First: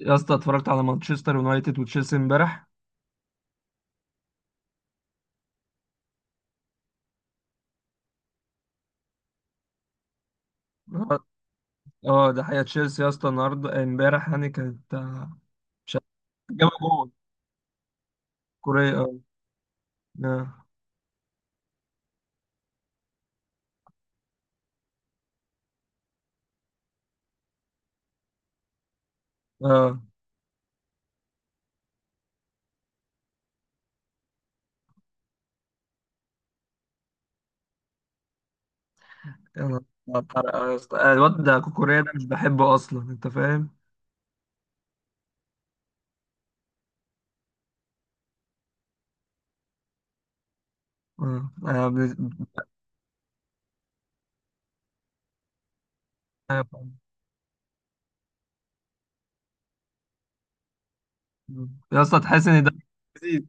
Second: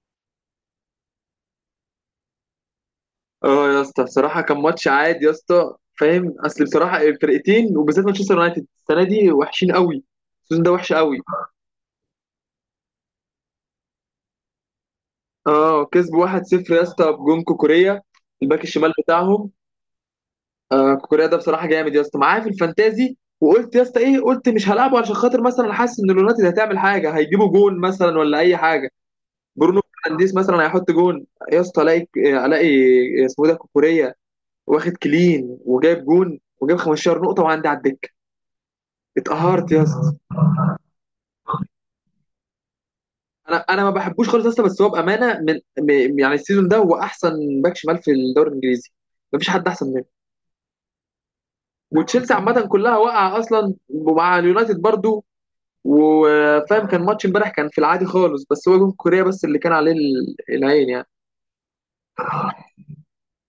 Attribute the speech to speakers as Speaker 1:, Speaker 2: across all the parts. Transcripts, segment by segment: Speaker 1: يا اسطى اتفرجت على مانشستر يونايتد وتشيلسي امبارح.
Speaker 2: اه، يا اسطى بصراحه كان ماتش عادي يا اسطى. فاهم؟ اصل بصراحه الفرقتين وبالذات مانشستر يونايتد السنه دي وحشين قوي. السيزون ده وحش قوي.
Speaker 1: اه. ده حقيقة. تشيلسي يا اسطى النهارده، امبارح يعني كانت،
Speaker 2: اه،
Speaker 1: مش عارف،
Speaker 2: كسبوا 1-0.
Speaker 1: جابوا
Speaker 2: يا
Speaker 1: جول.
Speaker 2: اسطى بجون كوكوريا، الباك الشمال
Speaker 1: كوريا، اه.
Speaker 2: بتاعهم.
Speaker 1: اه.
Speaker 2: آه كوكوريا ده بصراحه جامد يا اسطى، معاه في الفانتازي، وقلت يا اسطى ايه، قلت مش هلعبه عشان خاطر مثلا حاسس ان اليونايتد هتعمل حاجه، هيجيبوا جون مثلا ولا اي حاجه. برونو
Speaker 1: آه،
Speaker 2: فرنانديز مثلا هيحط جون. يا اسطى الاقي اسمه إيه ده كوكوريا، واخد كلين وجايب جون وجايب 15 نقطه، وعندي على الدكه.
Speaker 1: يا
Speaker 2: اتقهرت يا
Speaker 1: نهار
Speaker 2: اسطى.
Speaker 1: أبيض يا اسطى. الواد ده كوكوريا ده مش بحبه اصلا، انت
Speaker 2: انا
Speaker 1: فاهم.
Speaker 2: انا ما بحبوش خالص يا اسطى، بس هو بامانه، من يعني السيزون ده هو احسن باك شمال في الدوري الانجليزي. مفيش حد احسن منه.
Speaker 1: اه.
Speaker 2: وتشيلسي عامه كلها واقعه اصلا، ومع اليونايتد برضو. وفاهم كان ماتش امبارح كان في العادي خالص، بس هو جون كوريا بس اللي كان عليه العين يعني.
Speaker 1: يا اسطى تحس ان ده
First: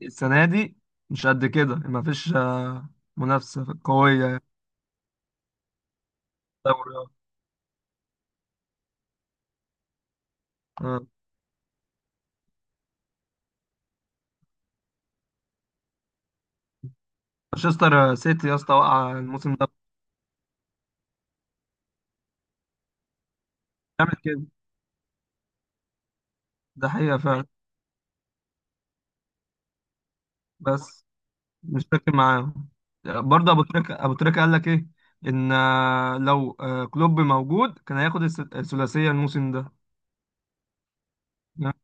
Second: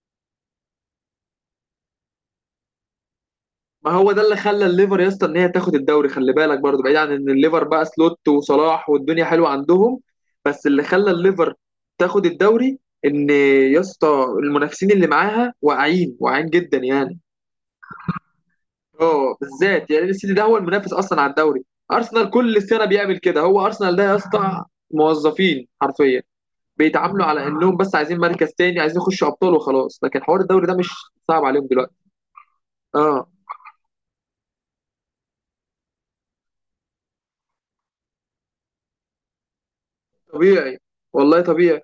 Speaker 1: السنة دي مش قد كده، مفيش منافسة
Speaker 2: ما هو ده
Speaker 1: قوية
Speaker 2: اللي
Speaker 1: يعني.
Speaker 2: خلى الليفر يا اسطى ان هي تاخد الدوري. خلي بالك
Speaker 1: في
Speaker 2: برضه، بعيد
Speaker 1: الدوري،
Speaker 2: عن
Speaker 1: آه.
Speaker 2: ان الليفر بقى سلوت وصلاح والدنيا حلوه عندهم، بس اللي
Speaker 1: آه.
Speaker 2: خلى الليفر تاخد الدوري ان، يا اسطى المنافسين اللي معاها واعيين واعيين جدا يعني.
Speaker 1: مانشستر سيتي يا اسطى وقع
Speaker 2: اه
Speaker 1: الموسم ده.
Speaker 2: بالذات يعني السيتي ده هو المنافس اصلا على الدوري. ارسنال كل سنه بيعمل كده، هو ارسنال ده يا
Speaker 1: بيعمل كده.
Speaker 2: اسطى موظفين حرفيا.
Speaker 1: ده حقيقة
Speaker 2: بيتعاملوا
Speaker 1: فعلا.
Speaker 2: على انهم بس عايزين مركز تاني، عايزين يخشوا ابطال وخلاص، لكن حوار الدوري ده مش
Speaker 1: بس
Speaker 2: صعب عليهم
Speaker 1: مش
Speaker 2: دلوقتي.
Speaker 1: فاكر معاهم.
Speaker 2: اه
Speaker 1: برضه ابو تريكه، ابو تريكه قال لك ايه؟ ان، لو كلوب موجود كان هياخد الثلاثيه الموسم ده.
Speaker 2: طبيعي، والله طبيعي.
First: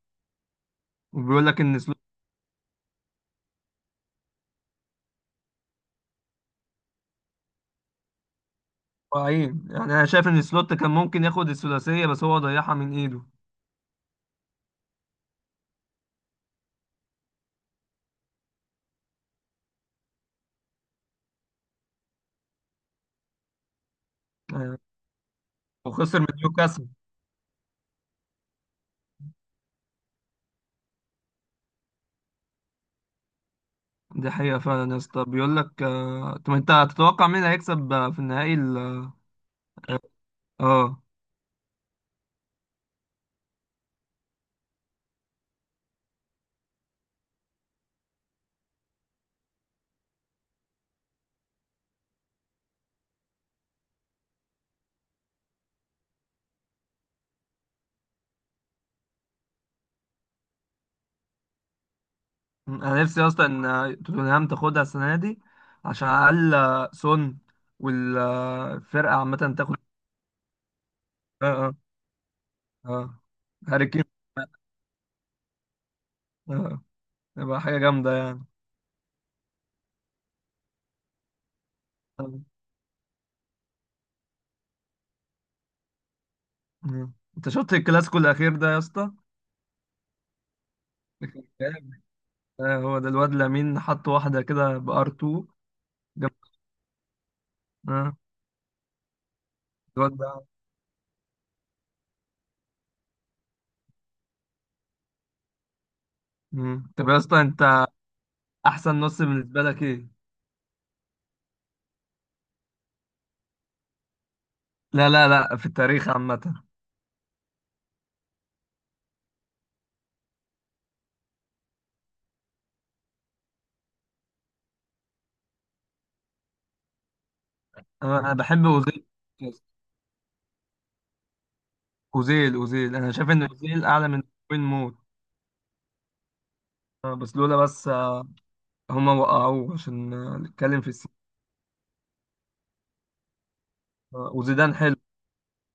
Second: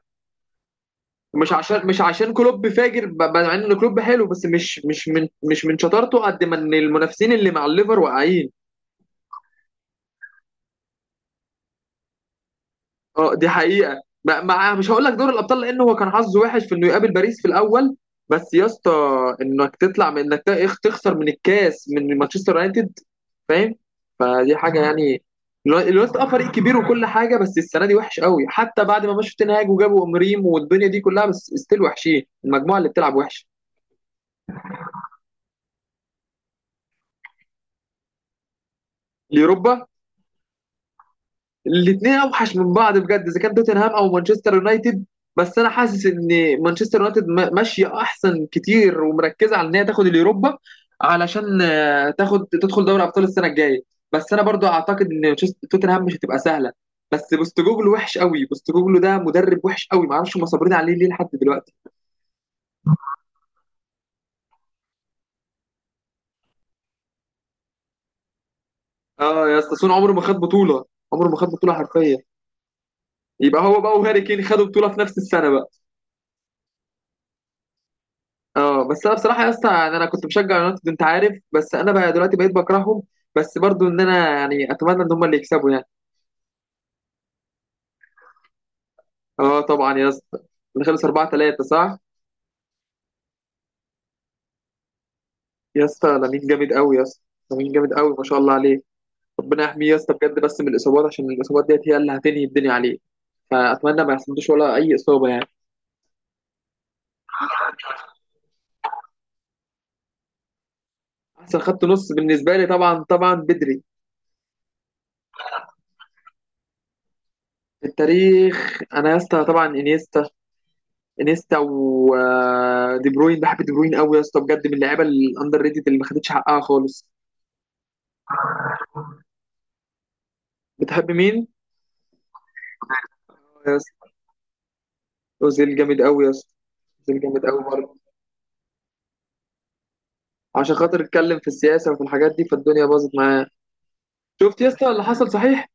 Speaker 1: وبيقول
Speaker 2: مش
Speaker 1: لك ان
Speaker 2: عشان
Speaker 1: سلوت
Speaker 2: مش عشان كلوب فاجر، مع ان كلوب حلو، بس مش من شطارته، قد ما ان المنافسين اللي مع الليفر واقعين.
Speaker 1: ضايعين يعني. انا شايف ان سلوت كان ممكن ياخد الثلاثيه، بس هو ضيعها من ايده،
Speaker 2: اه دي حقيقه. مع، مش هقول لك دور الابطال لان هو كان حظه وحش في انه يقابل باريس في الاول، بس يا اسطى انك تطلع، من انك تخسر من الكاس من مانشستر يونايتد، فاهم؟ فدي
Speaker 1: آه،
Speaker 2: حاجه يعني. الوقت
Speaker 1: وخسر من
Speaker 2: اه، فريق كبير
Speaker 1: نيوكاسل.
Speaker 2: وكل حاجه، بس السنه دي وحش قوي، حتى بعد ما مشوا تنهاج وجابوا امريم والدنيا دي كلها، بس ستيل وحشين، المجموعه اللي بتلعب وحش.
Speaker 1: دي حقيقه فعلا يا اسطى. بيقول لك، طب انت هتتوقع مين هيكسب في النهائي
Speaker 2: اليوروبا،
Speaker 1: اه. آه.
Speaker 2: الاثنين اوحش من بعض بجد اذا كان توتنهام او مانشستر يونايتد. بس انا حاسس ان مانشستر يونايتد ماشيه احسن كتير، ومركزه على ان هي تاخد اليوروبا، علشان تاخد، تدخل دوري ابطال السنه الجايه. بس انا برضو اعتقد ان توتنهام مش هتبقى سهله. بس بوستوجوجلو وحش قوي، بوستوجوجلو ده مدرب وحش قوي، ما اعرفش هم صابرين عليه ليه لحد دلوقتي.
Speaker 1: انا نفسي اصلا ان توتنهام تاخدها السنه دي، عشان على الاقل سون والفرقه عامه
Speaker 2: اه يا اسطى
Speaker 1: تاخد.
Speaker 2: سون عمره ما خد بطوله، عمره ما خد
Speaker 1: آه.
Speaker 2: بطوله
Speaker 1: آه.
Speaker 2: حرفيا.
Speaker 1: اه.
Speaker 2: يبقى هو
Speaker 1: هاري
Speaker 2: بقى
Speaker 1: كين،
Speaker 2: وهاري كين خدوا بطوله في نفس السنه بقى.
Speaker 1: اه. تبقى حاجة جامدة يعني.
Speaker 2: اه بس انا بصراحه يا اسطى، يعني انا كنت بشجع يونايتد انت عارف، بس انا بقى دلوقتي
Speaker 1: آه.
Speaker 2: بقيت بكرههم. بس برضو ان انا يعني اتمنى ان هم اللي يكسبوا يعني.
Speaker 1: آه. انت شفت الكلاسيكو الأخير ده يا اسطى؟
Speaker 2: اه طبعا يا اسطى. اللي خلص
Speaker 1: ده
Speaker 2: 4
Speaker 1: كان
Speaker 2: 3 صح؟
Speaker 1: جامد. آه، هو ده الواد لامين حط واحدة كده بار 2.
Speaker 2: يا اسطى
Speaker 1: جامد.
Speaker 2: لامين جامد قوي يا اسطى. لامين جامد قوي
Speaker 1: اه
Speaker 2: ما شاء الله عليه. ربنا يحميه يا
Speaker 1: الواد
Speaker 2: اسطى
Speaker 1: ده.
Speaker 2: بجد، بس من الاصابات، عشان الاصابات ديت هي اللي هتنهي الدنيا عليه. فاتمنى ما يحصلوش ولا اي اصابه يعني.
Speaker 1: مم. طب يا اسطى انت، أحسن نص بالنسبة لك ايه؟
Speaker 2: احسن خط نص بالنسبه لي، طبعا طبعا بدري،
Speaker 1: لا لا لا، في التاريخ عامة.
Speaker 2: في التاريخ، انا يا اسطى طبعا انيستا. انيستا ودي بروين. بحب دي بروين قوي يا اسطى بجد، من اللعيبه الاندر ريتد اللي ما خدتش حقها خالص.
Speaker 1: أنا بحب أوزيل.
Speaker 2: بتحب مين؟
Speaker 1: أوزيل، أوزيل. أنا شايف إن
Speaker 2: يا
Speaker 1: أوزيل أعلى
Speaker 2: اسطى
Speaker 1: من، وين موت.
Speaker 2: اوزيل جامد قوي يا اسطى.
Speaker 1: آه،
Speaker 2: اوزيل
Speaker 1: بس
Speaker 2: جامد
Speaker 1: لولا
Speaker 2: قوي
Speaker 1: بس
Speaker 2: برضه.
Speaker 1: آه، هما وقعوه عشان
Speaker 2: عشان
Speaker 1: نتكلم في
Speaker 2: خاطر
Speaker 1: السياسة.
Speaker 2: اتكلم في السياسه وفي الحاجات دي، فالدنيا باظت معاه.
Speaker 1: آه،
Speaker 2: شفت يا
Speaker 1: وزيدان
Speaker 2: اسطى
Speaker 1: حلو.
Speaker 2: اللي حصل صحيح؟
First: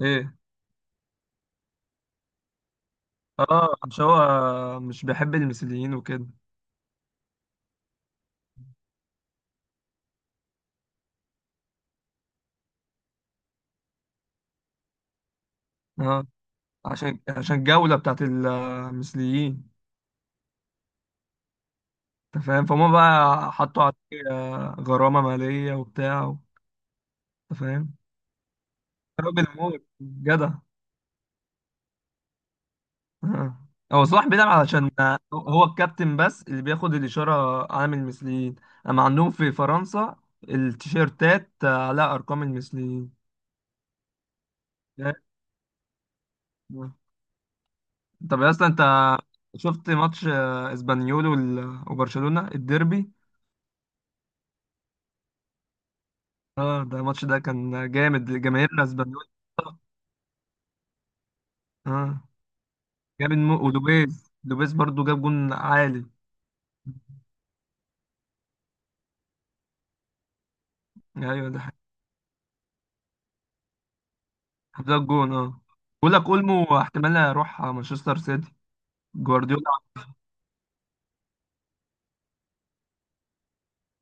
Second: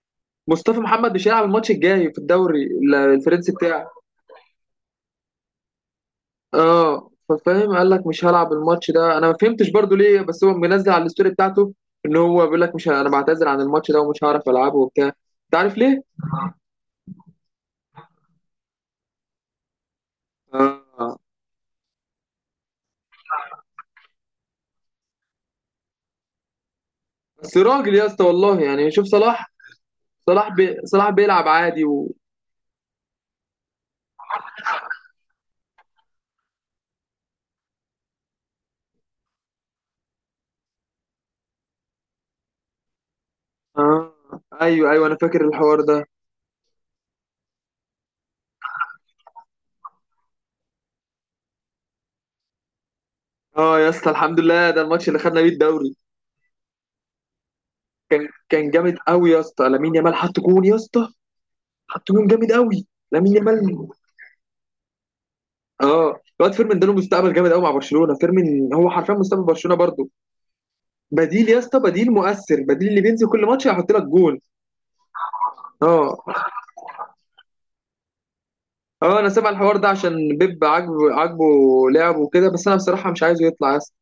Speaker 1: ايه؟
Speaker 2: مصطفى محمد مش هيلعب الماتش الجاي في الدوري الفرنسي
Speaker 1: اه
Speaker 2: بتاعه.
Speaker 1: عشان هو مش بيحب المثليين وكده.
Speaker 2: اه ففاهم، قال لك مش هلعب الماتش ده. انا ما فهمتش برضه ليه، بس هو منزل على الستوري بتاعته ان هو بيقول لك، مش ه- انا بعتذر عن الماتش ده ومش هعرف العبه وبتاع. انت عارف ليه؟
Speaker 1: اه، عشان الجولة بتاعت المثليين.
Speaker 2: اه،
Speaker 1: انت فاهم. فهم بقى، حطوا عليه غرامة مالية وبتاع.
Speaker 2: بس
Speaker 1: انت
Speaker 2: راجل
Speaker 1: فاهم.
Speaker 2: يا اسطى والله يعني. شوف
Speaker 1: راجل
Speaker 2: صلاح،
Speaker 1: موت،
Speaker 2: صلاح
Speaker 1: جدع.
Speaker 2: بي صلاح بيلعب عادي
Speaker 1: اه. هو صلاح بيلعب علشان هو الكابتن، بس اللي بياخد الإشارة عامل المثليين. اما عندهم في فرنسا، التيشيرتات عليها أرقام المثليين.
Speaker 2: آه. ايوه ايوه،
Speaker 1: آه،
Speaker 2: انا فاكر الحوار ده.
Speaker 1: طب يا اسطى انت شفت ماتش اسبانيول وبرشلونة الديربي؟
Speaker 2: اه يا اسطى الحمد لله، ده الماتش اللي خدنا بيه الدوري.
Speaker 1: اه، ده الماتش ده كان جامد.
Speaker 2: كان
Speaker 1: جماهيرنا
Speaker 2: جامد
Speaker 1: اسبانيول.
Speaker 2: قوي يا اسطى. لامين يامال حط جون يا اسطى.
Speaker 1: اه
Speaker 2: حط جون جامد قوي لامين
Speaker 1: جامد. مو
Speaker 2: يامال.
Speaker 1: ودوبيز، دوبيز برضو جاب جون عالي.
Speaker 2: اه الواد فيرمين ده له مستقبل جامد قوي مع برشلونه. فيرمين هو حرفيا مستقبل برشلونه برضه. بديل
Speaker 1: ايوه
Speaker 2: يا
Speaker 1: ده
Speaker 2: اسطى،
Speaker 1: حقيقي.
Speaker 2: بديل مؤثر، بديل اللي بينزل كل ماتش هيحط لك جون.
Speaker 1: حط لك جون، اه. بقول
Speaker 2: اه،
Speaker 1: لك اولمو احتمال يروح مانشستر سيتي.
Speaker 2: اه انا سامع
Speaker 1: جوارديولا.
Speaker 2: الحوار ده عشان بيب عاجبه عاجبه لعبه وكده، بس انا بصراحه مش عايزه يطلع يا اسطى.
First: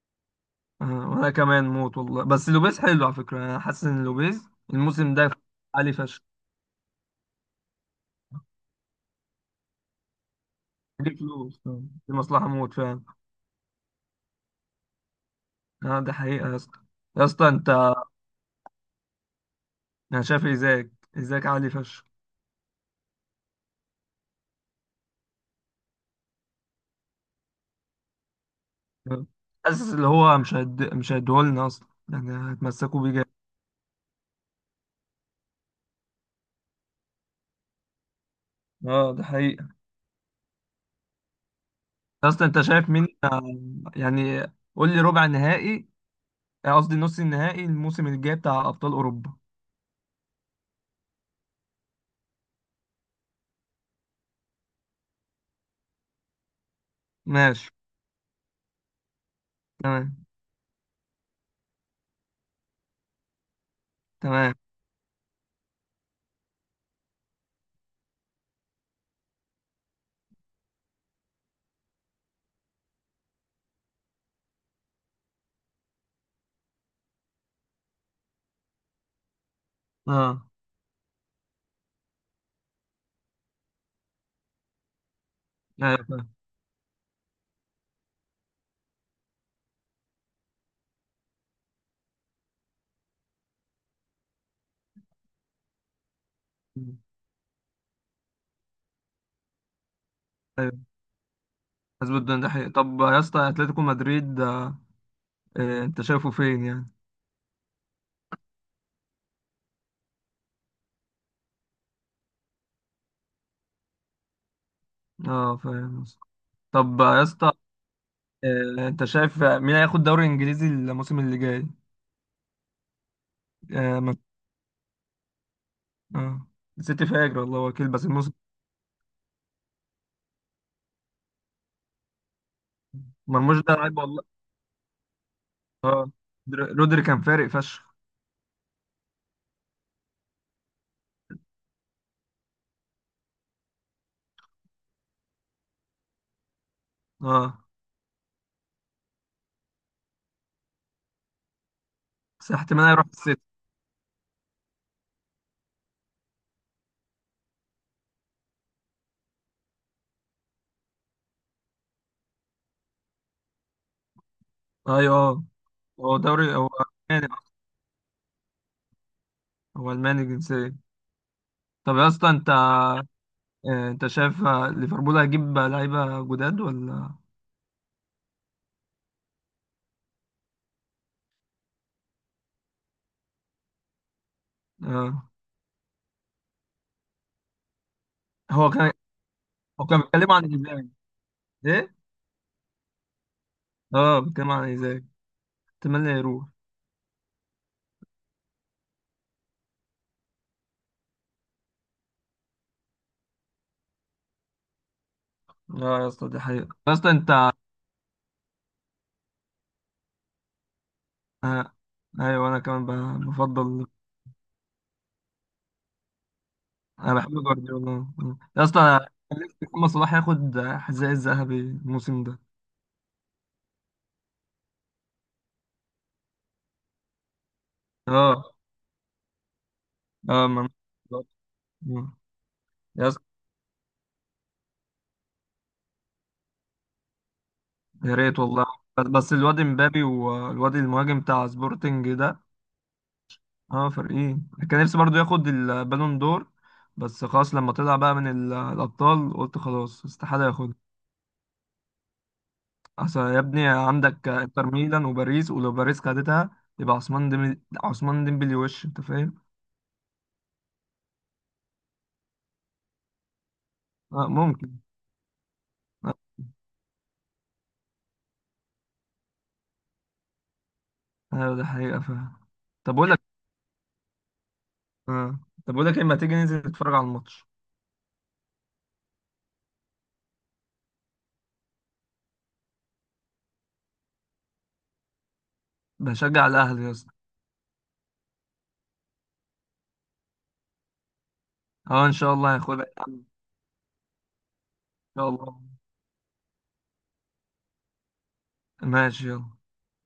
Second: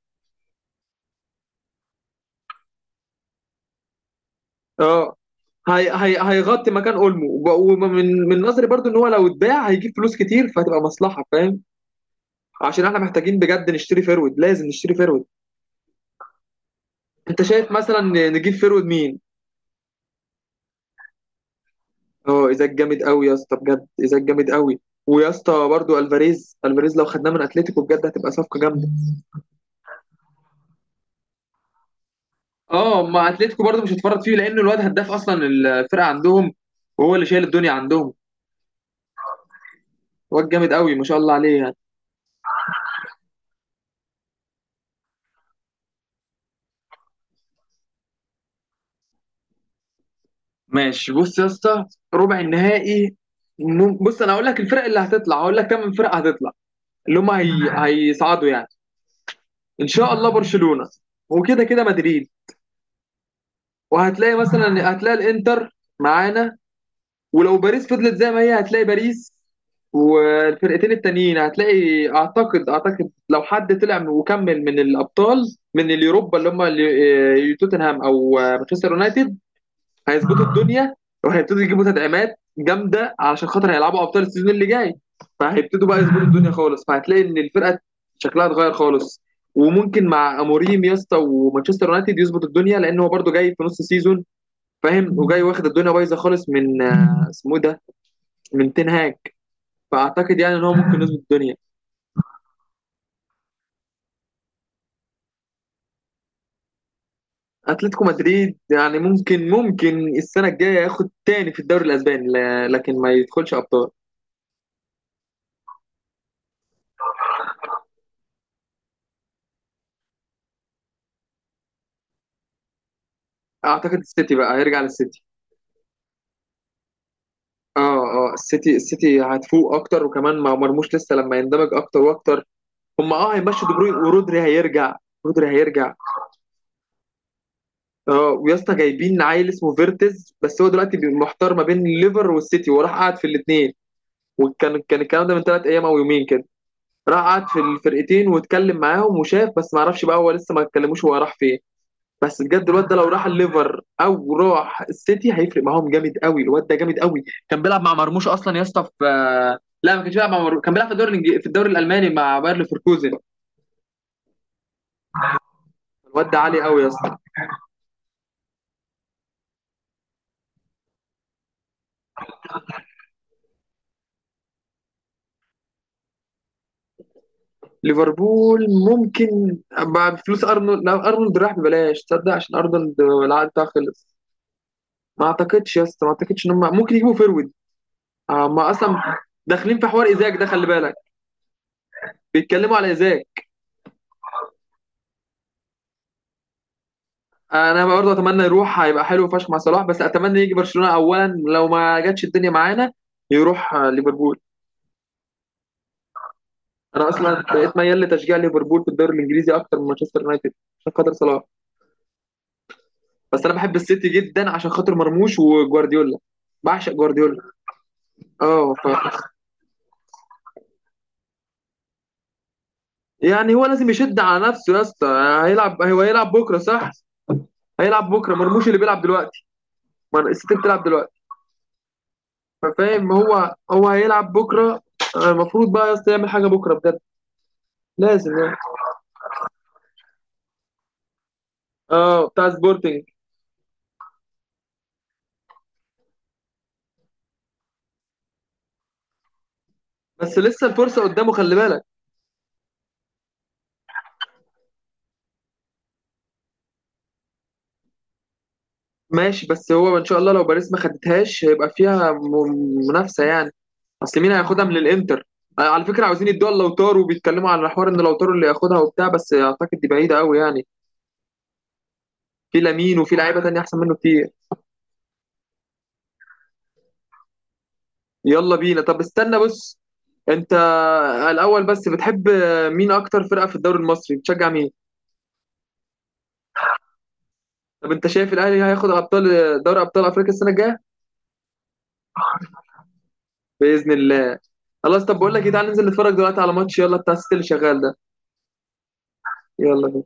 Speaker 1: آه وانا كمان موت والله. بس لوبيز حلو على فكره. انا حاسس ان لوبيز
Speaker 2: اه
Speaker 1: الموسم ده
Speaker 2: هي
Speaker 1: عالي
Speaker 2: هي
Speaker 1: فشخ.
Speaker 2: هيغطي مكان اولمو، ومن نظري برضو ان هو لو اتباع هيجيب فلوس كتير فهتبقى
Speaker 1: دي
Speaker 2: مصلحه
Speaker 1: فلوس،
Speaker 2: فاهم.
Speaker 1: دي مصلحه موت
Speaker 2: عشان احنا
Speaker 1: فعلا.
Speaker 2: محتاجين بجد نشتري فيرود، لازم نشتري فيرود.
Speaker 1: اه ده حقيقه يا اسطى. يا
Speaker 2: انت
Speaker 1: اسطى انت،
Speaker 2: شايف مثلا نجيب فيرود مين؟
Speaker 1: انا شايف ازاك. ازاك عالي فشخ.
Speaker 2: اه، ايزاك جامد قوي يا اسطى بجد. ايزاك جامد قوي. ويا اسطى برضو الفاريز، الفاريز لو خدناه من اتلتيكو بجد هتبقى صفقه جامده.
Speaker 1: آه. حاسس اللي هو مش هيد مش هيديهولنا اصلا يعني، هتمسكوا
Speaker 2: اه،
Speaker 1: بيه
Speaker 2: ما
Speaker 1: جامد.
Speaker 2: اتلتيكو برضو مش هتفرط فيه، لانه الواد هداف اصلا الفرقه عندهم، وهو اللي شايل الدنيا عندهم.
Speaker 1: اه ده حقيقي.
Speaker 2: واد جامد قوي ما شاء الله عليه.
Speaker 1: اصلا انت شايف مين يعني؟ قول لي ربع نهائي، قصدي نص النهائي الموسم الجاي بتاع ابطال اوروبا.
Speaker 2: ماشي، بص يا اسطى. ربع النهائي، بص انا هقول لك الفرق اللي هتطلع، هقول لك كام فرقه هتطلع، اللي هم
Speaker 1: ماشي.
Speaker 2: هيصعدوا يعني. ان شاء
Speaker 1: تمام.
Speaker 2: الله برشلونه، وكده كده مدريد، وهتلاقي
Speaker 1: تمام.
Speaker 2: مثلا هتلاقي الانتر معانا. ولو باريس فضلت زي ما هي هتلاقي باريس. والفرقتين التانيين هتلاقي، اعتقد لو حد طلع وكمل من الابطال من اليوروبا اللي هم توتنهام او مانشستر يونايتد، هيظبطوا
Speaker 1: اه.
Speaker 2: الدنيا وهيبتدوا يجيبوا تدعيمات جامده، علشان خاطر هيلعبوا ابطال السيزون اللي جاي. فهيبتدوا
Speaker 1: ايوه
Speaker 2: بقى يظبطوا
Speaker 1: فاهم.
Speaker 2: الدنيا خالص، فهتلاقي ان الفرقه شكلها اتغير خالص. وممكن مع اموريم يا اسطى ومانشستر يونايتد يظبط الدنيا، لان هو برده جاي في نص سيزون فاهم، وجاي واخد الدنيا بايظه خالص من اسمه إيه ده، من تين هاج. فاعتقد يعني ان هو
Speaker 1: ايوه
Speaker 2: ممكن يظبط الدنيا.
Speaker 1: حسب الدنيا، ده حقيقي. طب يا اسطى اتلتيكو مدريد انت شايفه فين يعني؟
Speaker 2: اتلتيكو مدريد يعني ممكن السنه الجايه ياخد تاني في الدوري الاسباني، لكن ما يدخلش ابطال.
Speaker 1: اه فاهم يا اسطى. طب يا اسطى، انت شايف مين هياخد دوري انجليزي الموسم اللي جاي؟
Speaker 2: اعتقد
Speaker 1: اه.
Speaker 2: السيتي بقى، هيرجع للسيتي.
Speaker 1: آه. السيتي فاجر والله
Speaker 2: اه،
Speaker 1: وكيل، بس
Speaker 2: اه
Speaker 1: الموسم.
Speaker 2: السيتي هتفوق اكتر، وكمان مع مرموش لسه لما يندمج اكتر واكتر. هم اه
Speaker 1: مرموش
Speaker 2: هيمشوا دي
Speaker 1: ده
Speaker 2: بروين،
Speaker 1: لعيب والله.
Speaker 2: ورودري هيرجع. رودري هيرجع.
Speaker 1: اه. رودري كان فارق فشخ.
Speaker 2: اه، ويا اسطى جايبين عيل اسمه فيرتز، بس هو دلوقتي محتار ما بين الليفر والسيتي، وراح قعد في الاثنين. وكان الكلام ده من 3 ايام او يومين كده. راح قعد في
Speaker 1: اه،
Speaker 2: الفرقتين واتكلم معاهم وشاف، بس ما اعرفش بقى هو لسه ما اتكلموش هو راح فين. بس
Speaker 1: بس
Speaker 2: بجد
Speaker 1: احتمال
Speaker 2: الواد ده لو
Speaker 1: هيروح
Speaker 2: راح
Speaker 1: السيتي.
Speaker 2: الليفر او راح السيتي هيفرق معاهم جامد قوي. الواد ده جامد قوي، كان بيلعب مع مرموش اصلا يا اسطى في، لا ما كانش بيلعب مع مرموش، كان بيلعب في الدوري الالماني مع باير ليفركوزن.
Speaker 1: ايوه آه. هو
Speaker 2: الواد ده
Speaker 1: دوري،
Speaker 2: عالي
Speaker 1: هو
Speaker 2: قوي يا اسطى.
Speaker 1: الماني أصلاً، هو الماني الجنسية. طب يا اسطى انت، انت شايف ليفربول هيجيب لعيبة جداد ولا؟
Speaker 2: ليفربول ممكن مع فلوس ارنولد، لو ارنولد راح ببلاش تصدق، عشان ارنولد العقد بتاعه خلص. ما
Speaker 1: آه.
Speaker 2: اعتقدش يا اسطى، ما اعتقدش ان هم ممكن يجيبوا فيرويد. ما
Speaker 1: هو كان،
Speaker 2: اصلا داخلين في
Speaker 1: هو كان
Speaker 2: حوار
Speaker 1: بيتكلم
Speaker 2: ايزاك
Speaker 1: عن
Speaker 2: ده خلي
Speaker 1: ايزاك.
Speaker 2: بالك.
Speaker 1: ايه؟
Speaker 2: بيتكلموا على ايزاك.
Speaker 1: اه بيتكلم عن ايزاك. اتمنى يروح.
Speaker 2: انا برضه اتمنى يروح، هيبقى حلو فشخ مع صلاح، بس اتمنى يجي برشلونه اولا. لو ما جاتش الدنيا معانا يروح ليفربول.
Speaker 1: اه يا اسطى دي حقيقة. يا
Speaker 2: انا
Speaker 1: اسطى
Speaker 2: اصلا
Speaker 1: انت.
Speaker 2: بقيت ميال لتشجيع ليفربول في الدوري الانجليزي اكتر من مانشستر يونايتد، عشان خاطر صلاح.
Speaker 1: آه. ايوه انا كمان
Speaker 2: بس انا بحب
Speaker 1: بفضل.
Speaker 2: السيتي جدا عشان خاطر مرموش وجوارديولا. بعشق
Speaker 1: انا بحب
Speaker 2: جوارديولا.
Speaker 1: جوارديولا. آه. يا
Speaker 2: اه
Speaker 1: اسطى أنا كان نفسي محمد صلاح ياخد حذاء الذهبي الموسم ده.
Speaker 2: يعني هو لازم يشد على نفسه يا اسطى. هو هيلعب بكره صح؟ هيلعب بكره
Speaker 1: اه.
Speaker 2: مرموش اللي بيلعب دلوقتي، ما
Speaker 1: اه.
Speaker 2: السيتي بتلعب دلوقتي.
Speaker 1: آه. يا
Speaker 2: فاهم،
Speaker 1: اسطى.
Speaker 2: هو هيلعب بكره. المفروض بقى يا اسطى يعمل حاجه بكره بجد،
Speaker 1: يا
Speaker 2: لازم
Speaker 1: ريت
Speaker 2: يعني.
Speaker 1: والله. بس بس الواد امبابي والواد المهاجم بتاع سبورتنج
Speaker 2: اه
Speaker 1: ده.
Speaker 2: بتاع سبورتنج.
Speaker 1: اه، فريقين كان نفسي برضو ياخد البالون دور، بس خلاص لما طلع بقى من الابطال قلت خلاص
Speaker 2: بس
Speaker 1: استحاله
Speaker 2: لسه
Speaker 1: ياخد.
Speaker 2: الفرصه قدامه خلي بالك.
Speaker 1: اصل يا ابني عندك انتر ميلان وباريس، ولو باريس خدتها يبقى عثمان ديمبلي، عثمان ديمبلي. وش انت فاهم.
Speaker 2: ماشي، بس هو ان شاء الله لو باريس ما خدتهاش هيبقى فيها منافسه يعني. اصل
Speaker 1: اه
Speaker 2: مين هياخدها من
Speaker 1: ممكن.
Speaker 2: الانتر؟ على فكره
Speaker 1: اه،
Speaker 2: عاوزين يدوها لوتارو، وبيتكلموا على حوار ان لوتارو اللي ياخدها وبتاع، بس اعتقد دي بعيده قوي يعني.
Speaker 1: ده حقيقه فاهم.
Speaker 2: في
Speaker 1: طب
Speaker 2: لامين
Speaker 1: اقول
Speaker 2: وفي
Speaker 1: لك،
Speaker 2: لعيبه تانية احسن منه كتير.
Speaker 1: اه، طب اقول لك اما تيجي ننزل نتفرج على الماتش.
Speaker 2: يلا بينا، طب استنى بص. انت الاول بس، بتحب مين، اكتر فرقه في الدوري المصري بتشجع مين؟
Speaker 1: بشجع الاهلي يا اسطى.
Speaker 2: طب انت شايف الاهلي هياخد ابطال، دوري ابطال افريقيا السنه الجايه؟
Speaker 1: اه ان شاء الله هياخدها يا عم، ان
Speaker 2: باذن الله. خلاص، طب
Speaker 1: شاء
Speaker 2: بقول لك ايه،
Speaker 1: الله.
Speaker 2: تعالى ننزل نتفرج دلوقتي على ماتش يلا بتاع الست اللي شغال ده.
Speaker 1: ماشي، يلا.
Speaker 2: يلا بينا.